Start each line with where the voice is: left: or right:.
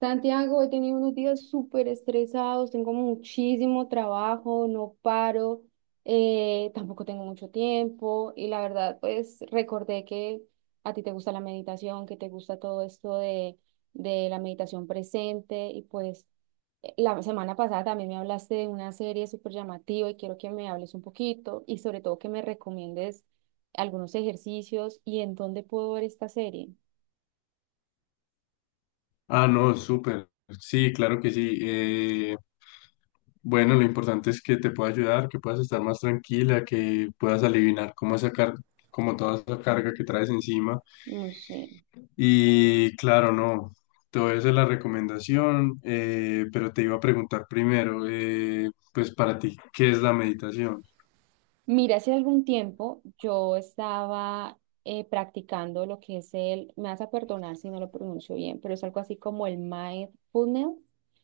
right: Santiago, he tenido unos días súper estresados, tengo muchísimo trabajo, no paro, tampoco tengo mucho tiempo y la verdad, pues recordé que a ti te gusta la meditación, que te gusta todo esto de la meditación presente y pues la semana pasada también me hablaste de una serie súper llamativa y quiero que me hables un poquito y sobre todo que me recomiendes algunos ejercicios y en dónde puedo ver esta serie.
left: Ah, no, súper. Sí, claro que sí. Bueno, lo importante es que te pueda ayudar, que puedas estar más tranquila, que puedas aliviar cómo sacar, como toda esa carga que traes encima.
right: No sé.
left: Y claro, no, todo eso es la recomendación, pero te iba a preguntar primero, pues para ti, ¿qué es la meditación?
right: Mira, hace algún tiempo yo estaba practicando lo que es me vas a perdonar si no lo pronuncio bien, pero es algo así como el mindfulness,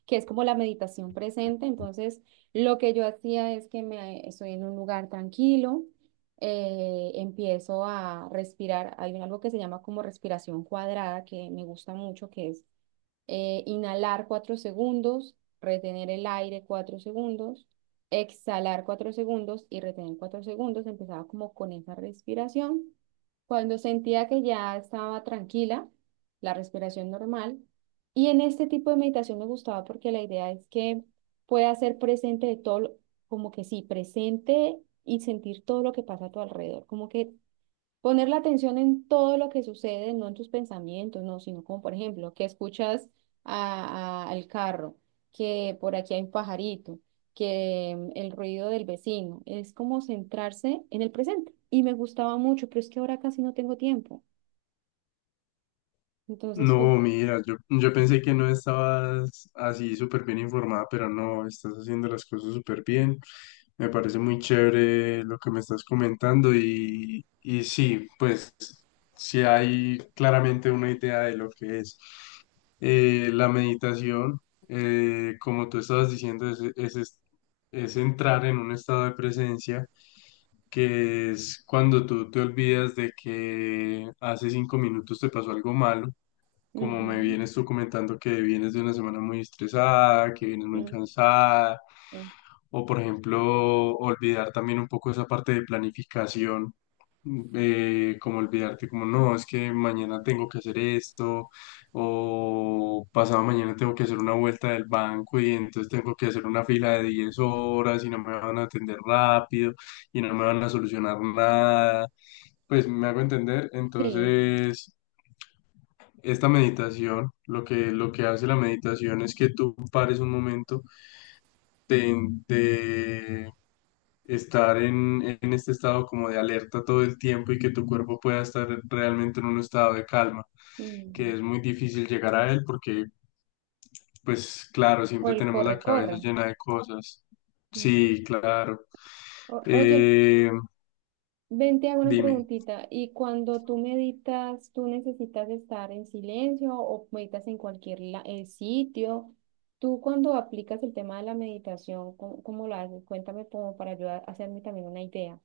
right: que es como la meditación presente. Entonces, lo que yo hacía es que me estoy en un lugar tranquilo, empiezo a respirar. Algo que se llama como respiración cuadrada, que me gusta mucho, que es inhalar 4 segundos, retener el aire 4 segundos, exhalar 4 segundos y retener 4 segundos. Empezaba como con esa respiración. Cuando sentía que ya estaba tranquila, la respiración normal. Y en este tipo de meditación me gustaba porque la idea es que pueda ser presente de todo, como que sí, presente y sentir todo lo que pasa a tu alrededor, como que poner la atención en todo lo que sucede, no en tus pensamientos, no, sino como por ejemplo, que escuchas al carro, que por aquí hay un pajarito, que el ruido del vecino, es como centrarse en el presente. Y me gustaba mucho, pero es que ahora casi no tengo tiempo. Entonces tú,
left: No, mira, yo pensé que no estabas así súper bien informada, pero no, estás haciendo las cosas súper bien. Me parece muy chévere lo que me estás comentando y, sí, pues sí hay claramente una idea de lo que es. La meditación, como tú estabas diciendo, es entrar en un estado de presencia que es cuando tú te olvidas de que hace 5 minutos te pasó algo malo, como me
right: ujú,
left: vienes tú comentando que vienes de una semana muy estresada, que vienes muy
right: mm,
left: cansada.
right: eh,
left: O por ejemplo, olvidar también un poco esa parte de planificación, como olvidarte como no, es que mañana tengo que hacer esto, o pasado mañana tengo que hacer una vuelta del banco y entonces tengo que hacer una fila de 10 horas y no me van a atender rápido y no me van a solucionar nada. Pues me hago entender.
right: sí,
left: Entonces, esta meditación, lo que hace la meditación es que tú pares un momento de, de estar en este estado como de alerta todo el tiempo y que tu cuerpo pueda estar realmente en un estado de calma, que
right: mm,
left: es muy difícil llegar a él porque, pues claro,
right: o
left: siempre
right: el
left: tenemos la
right: corre,
left: cabeza
right: corre.
left: llena de cosas.
right: Mm.
left: Sí, claro.
right: Oye.
left: Eh,
right: Ven, te hago una
left: Dime.
right: preguntita. ¿Y cuando tú meditas, tú necesitas estar en silencio o meditas en cualquier sitio? Tú cuando aplicas el tema de la meditación, ¿cómo, cómo lo haces? Cuéntame como para ayudar a hacerme también una idea.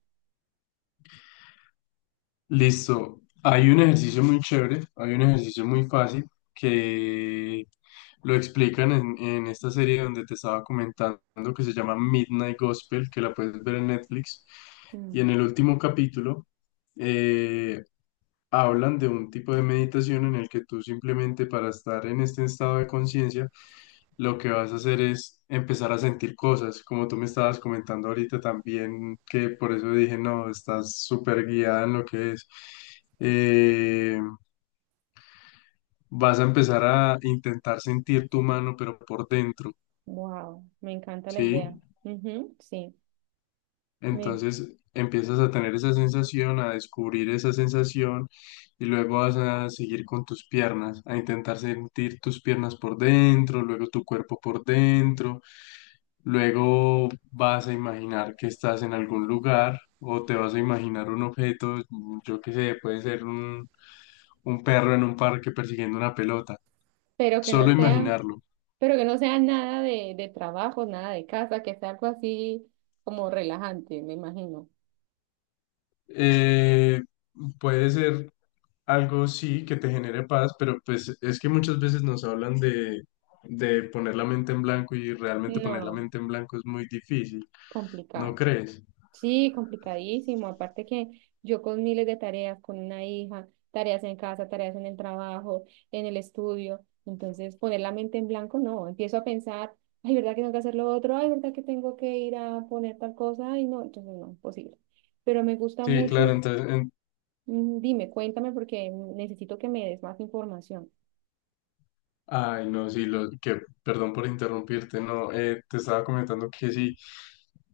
left: Listo. Hay un ejercicio muy chévere, hay un ejercicio muy fácil que lo explican en esta serie donde te estaba comentando, que se llama Midnight Gospel, que la puedes ver en Netflix. Y en el último capítulo eh, hablan de un tipo de meditación en el que tú simplemente para estar en este estado de conciencia, lo que vas a hacer es empezar a sentir cosas, como tú me estabas comentando ahorita también, que por eso dije, no, estás súper guiada en lo que es. Eh, Vas a empezar a intentar sentir tu mano, pero por dentro,
right: Wow, me encanta la idea.
left: ¿sí?
right: Ujú, sí, me-
left: Entonces empiezas a tener esa sensación, a descubrir esa sensación, y luego vas a seguir con tus piernas, a intentar sentir tus piernas por dentro, luego tu cuerpo por dentro, luego vas a imaginar que estás en algún lugar o te vas a imaginar un objeto, yo qué sé, puede ser un perro en un parque persiguiendo una pelota,
right: pero que
left: solo
right: no sea,
left: imaginarlo.
right: pero que no sea nada de trabajo, nada de casa, que sea algo así como relajante, me imagino.
left: Eh, Puede ser algo sí que te genere paz, pero pues es que muchas veces nos hablan de poner la mente en blanco, y realmente poner la
right: No,
left: mente en blanco es muy difícil, ¿no
right: complicado.
left: crees?
right: Sí, complicadísimo. Aparte que yo con miles de tareas, con una hija, tareas en casa, tareas en el trabajo, en el estudio. Entonces, poner la mente en blanco, no. Empiezo a pensar, ay, ¿verdad que tengo que hacer lo otro? Ay, ¿verdad que tengo que ir a poner tal cosa? Ay, no, entonces no, imposible. Pero me gusta
left: Sí, claro,
right: mucho.
left: entonces, en-
right: Mm, dime, cuéntame porque necesito que me des más información.
left: Ay, no, sí, lo que, perdón por interrumpirte, no, te estaba comentando que sí,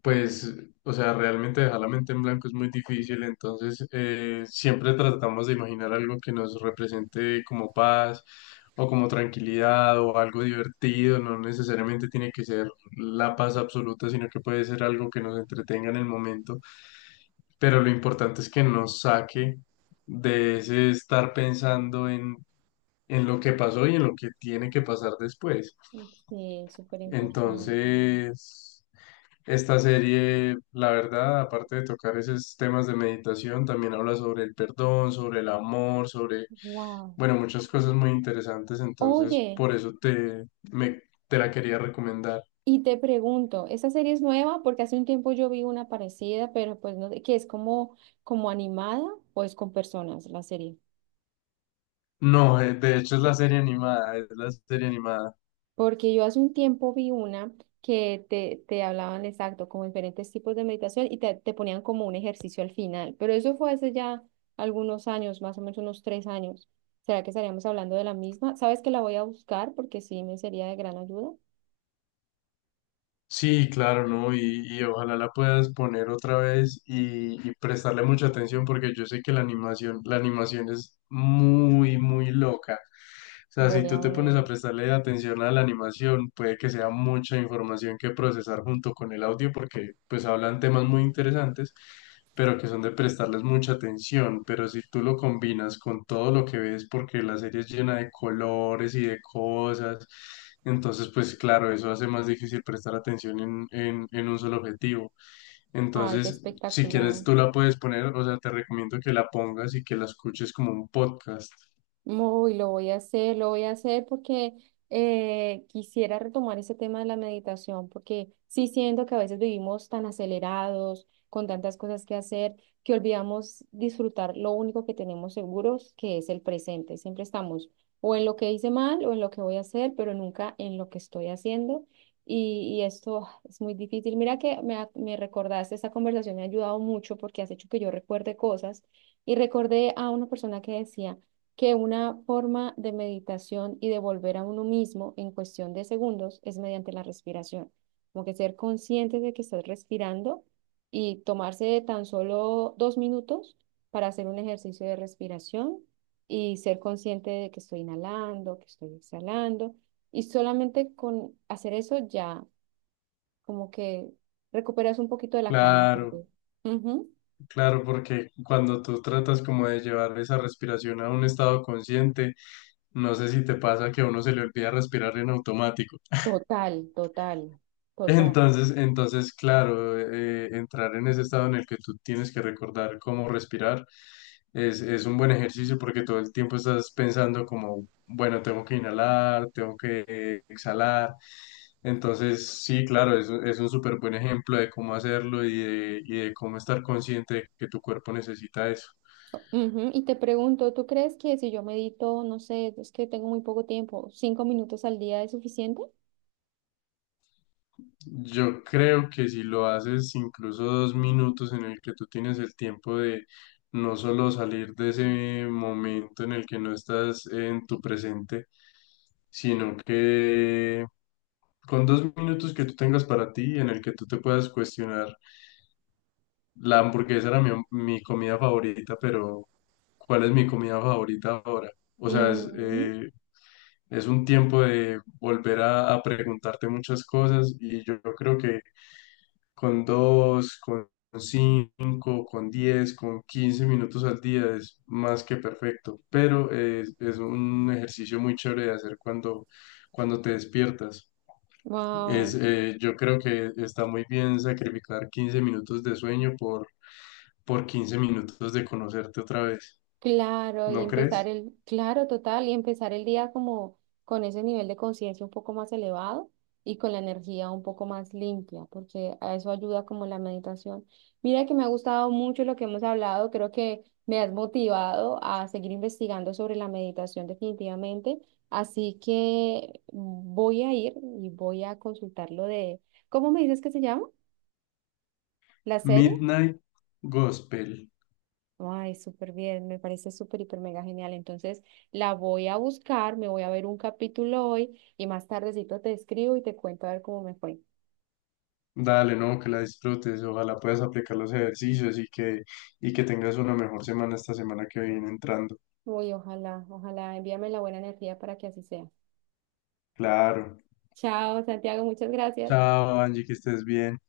left: pues, o sea, realmente dejar la mente en blanco es muy difícil, entonces siempre tratamos de imaginar algo que nos represente como paz o como tranquilidad o algo divertido, no necesariamente tiene que ser la paz absoluta, sino que puede ser algo que nos entretenga en el momento, pero lo importante es que nos saque de ese estar pensando en lo que pasó y en lo que tiene que pasar después.
right: Sí, súper importante.
left: Entonces, esta serie, la verdad, aparte de tocar esos temas de meditación, también habla sobre el perdón, sobre el amor, sobre,
right: Wow.
left: bueno, muchas cosas muy interesantes. Entonces,
right: Oye.
left: por eso me, te la quería recomendar.
right: Y te pregunto, ¿esa serie es nueva? Porque hace un tiempo yo vi una parecida, pero pues no sé, que es como, como animada o es con personas la serie.
left: No, de hecho es la serie animada, es la serie animada.
right: Porque yo hace un tiempo vi una que te hablaban exacto, como diferentes tipos de meditación y te ponían como un ejercicio al final. Pero eso fue hace ya algunos años, más o menos unos 3 años. ¿Será que estaríamos hablando de la misma? ¿Sabes que la voy a buscar? Porque sí me sería de gran ayuda.
left: Sí, claro, ¿no? Y, ojalá la puedas poner otra vez y, prestarle mucha atención porque yo sé que la animación es muy, muy loca. O sea, si
right: Voy
left: tú
right: a
left: te
right: ver.
left: pones a prestarle atención a la animación, puede que sea mucha información que procesar junto con el audio, porque pues hablan temas muy interesantes, pero que son de prestarles mucha atención. Pero si tú lo combinas con todo lo que ves, porque la serie es llena de colores y de cosas, entonces pues claro, eso hace más difícil prestar atención en un solo objetivo.
right: Ay, qué
left: Entonces, si quieres,
right: espectacular.
left: tú la puedes poner, o sea, te recomiendo que la pongas y que la escuches como un podcast.
right: Uy, lo voy a hacer, lo voy a hacer porque quisiera retomar ese tema de la meditación, porque sí siento que a veces vivimos tan acelerados, con tantas cosas que hacer, que olvidamos disfrutar lo único que tenemos seguros, que es el presente. Siempre estamos o en lo que hice mal o en lo que voy a hacer, pero nunca en lo que estoy haciendo. Y esto es muy difícil. Mira que me recordaste, esta conversación me ha ayudado mucho porque has hecho que yo recuerde cosas y recordé a una persona que decía que una forma de meditación y de volver a uno mismo en cuestión de segundos es mediante la respiración. Como que ser consciente de que estás respirando y tomarse tan solo 2 minutos para hacer un ejercicio de respiración y ser consciente de que estoy inhalando, que estoy exhalando. Y solamente con hacer eso ya como que recuperas un poquito de la calma
left: Claro.
right: perdida. Ujú.
left: Claro, porque cuando tú tratas como de llevar esa respiración a un estado consciente, no sé si te pasa que a uno se le olvida respirar en automático.
right: Total, total, total.
left: Entonces, claro, entrar en ese estado en el que tú tienes que recordar cómo respirar es un buen ejercicio porque todo el tiempo estás pensando como, bueno, tengo que inhalar, tengo que exhalar. Entonces, sí, claro, es un súper buen ejemplo de cómo hacerlo y de, de cómo estar consciente de que tu cuerpo necesita eso.
right: Ujú, y te pregunto, ¿tú crees que si yo medito, no sé, es que tengo muy poco tiempo, 5 minutos al día es suficiente?
left: Yo creo que si lo haces incluso 2 minutos en el que tú tienes el tiempo de no solo salir de ese momento en el que no estás en tu presente, sino que con 2 minutos que tú tengas para ti, en el que tú te puedas cuestionar, la hamburguesa era mi comida favorita, pero ¿cuál es mi comida favorita ahora? O sea,
right: Ujú,
left: es un tiempo de volver a preguntarte muchas cosas, y yo creo que con dos, con cinco, con 10, con 15 minutos al día es más que perfecto, pero es un ejercicio muy chévere de hacer cuando te despiertas.
right: wow.
left: Yo creo que está muy bien sacrificar 15 minutos de sueño por 15 minutos de conocerte otra vez,
right: Claro, y
left: ¿no
right: empezar
left: crees?
right: claro, total, y empezar el día como con ese nivel de conciencia un poco más elevado y con la energía un poco más limpia, porque a eso ayuda como la meditación. Mira que me ha gustado mucho lo que hemos hablado, creo que me has motivado a seguir investigando sobre la meditación definitivamente, así que voy a ir y voy a consultar lo de, ¿cómo me dices que se llama? ¿La serie?
left: Midnight Gospel.
right: Ay, súper bien, me parece súper, hiper, mega genial. Entonces la voy a buscar, me voy a ver un capítulo hoy y más tardecito te escribo y te cuento a ver cómo me fue.
left: Dale, no, que la disfrutes. Ojalá puedas aplicar los ejercicios y que, que tengas una mejor semana esta semana que viene entrando.
right: Uy, ojalá, ojalá, envíame la buena energía para que así sea.
left: Claro.
right: Chao, Santiago, muchas gracias.
left: Chao, Angie, que estés bien.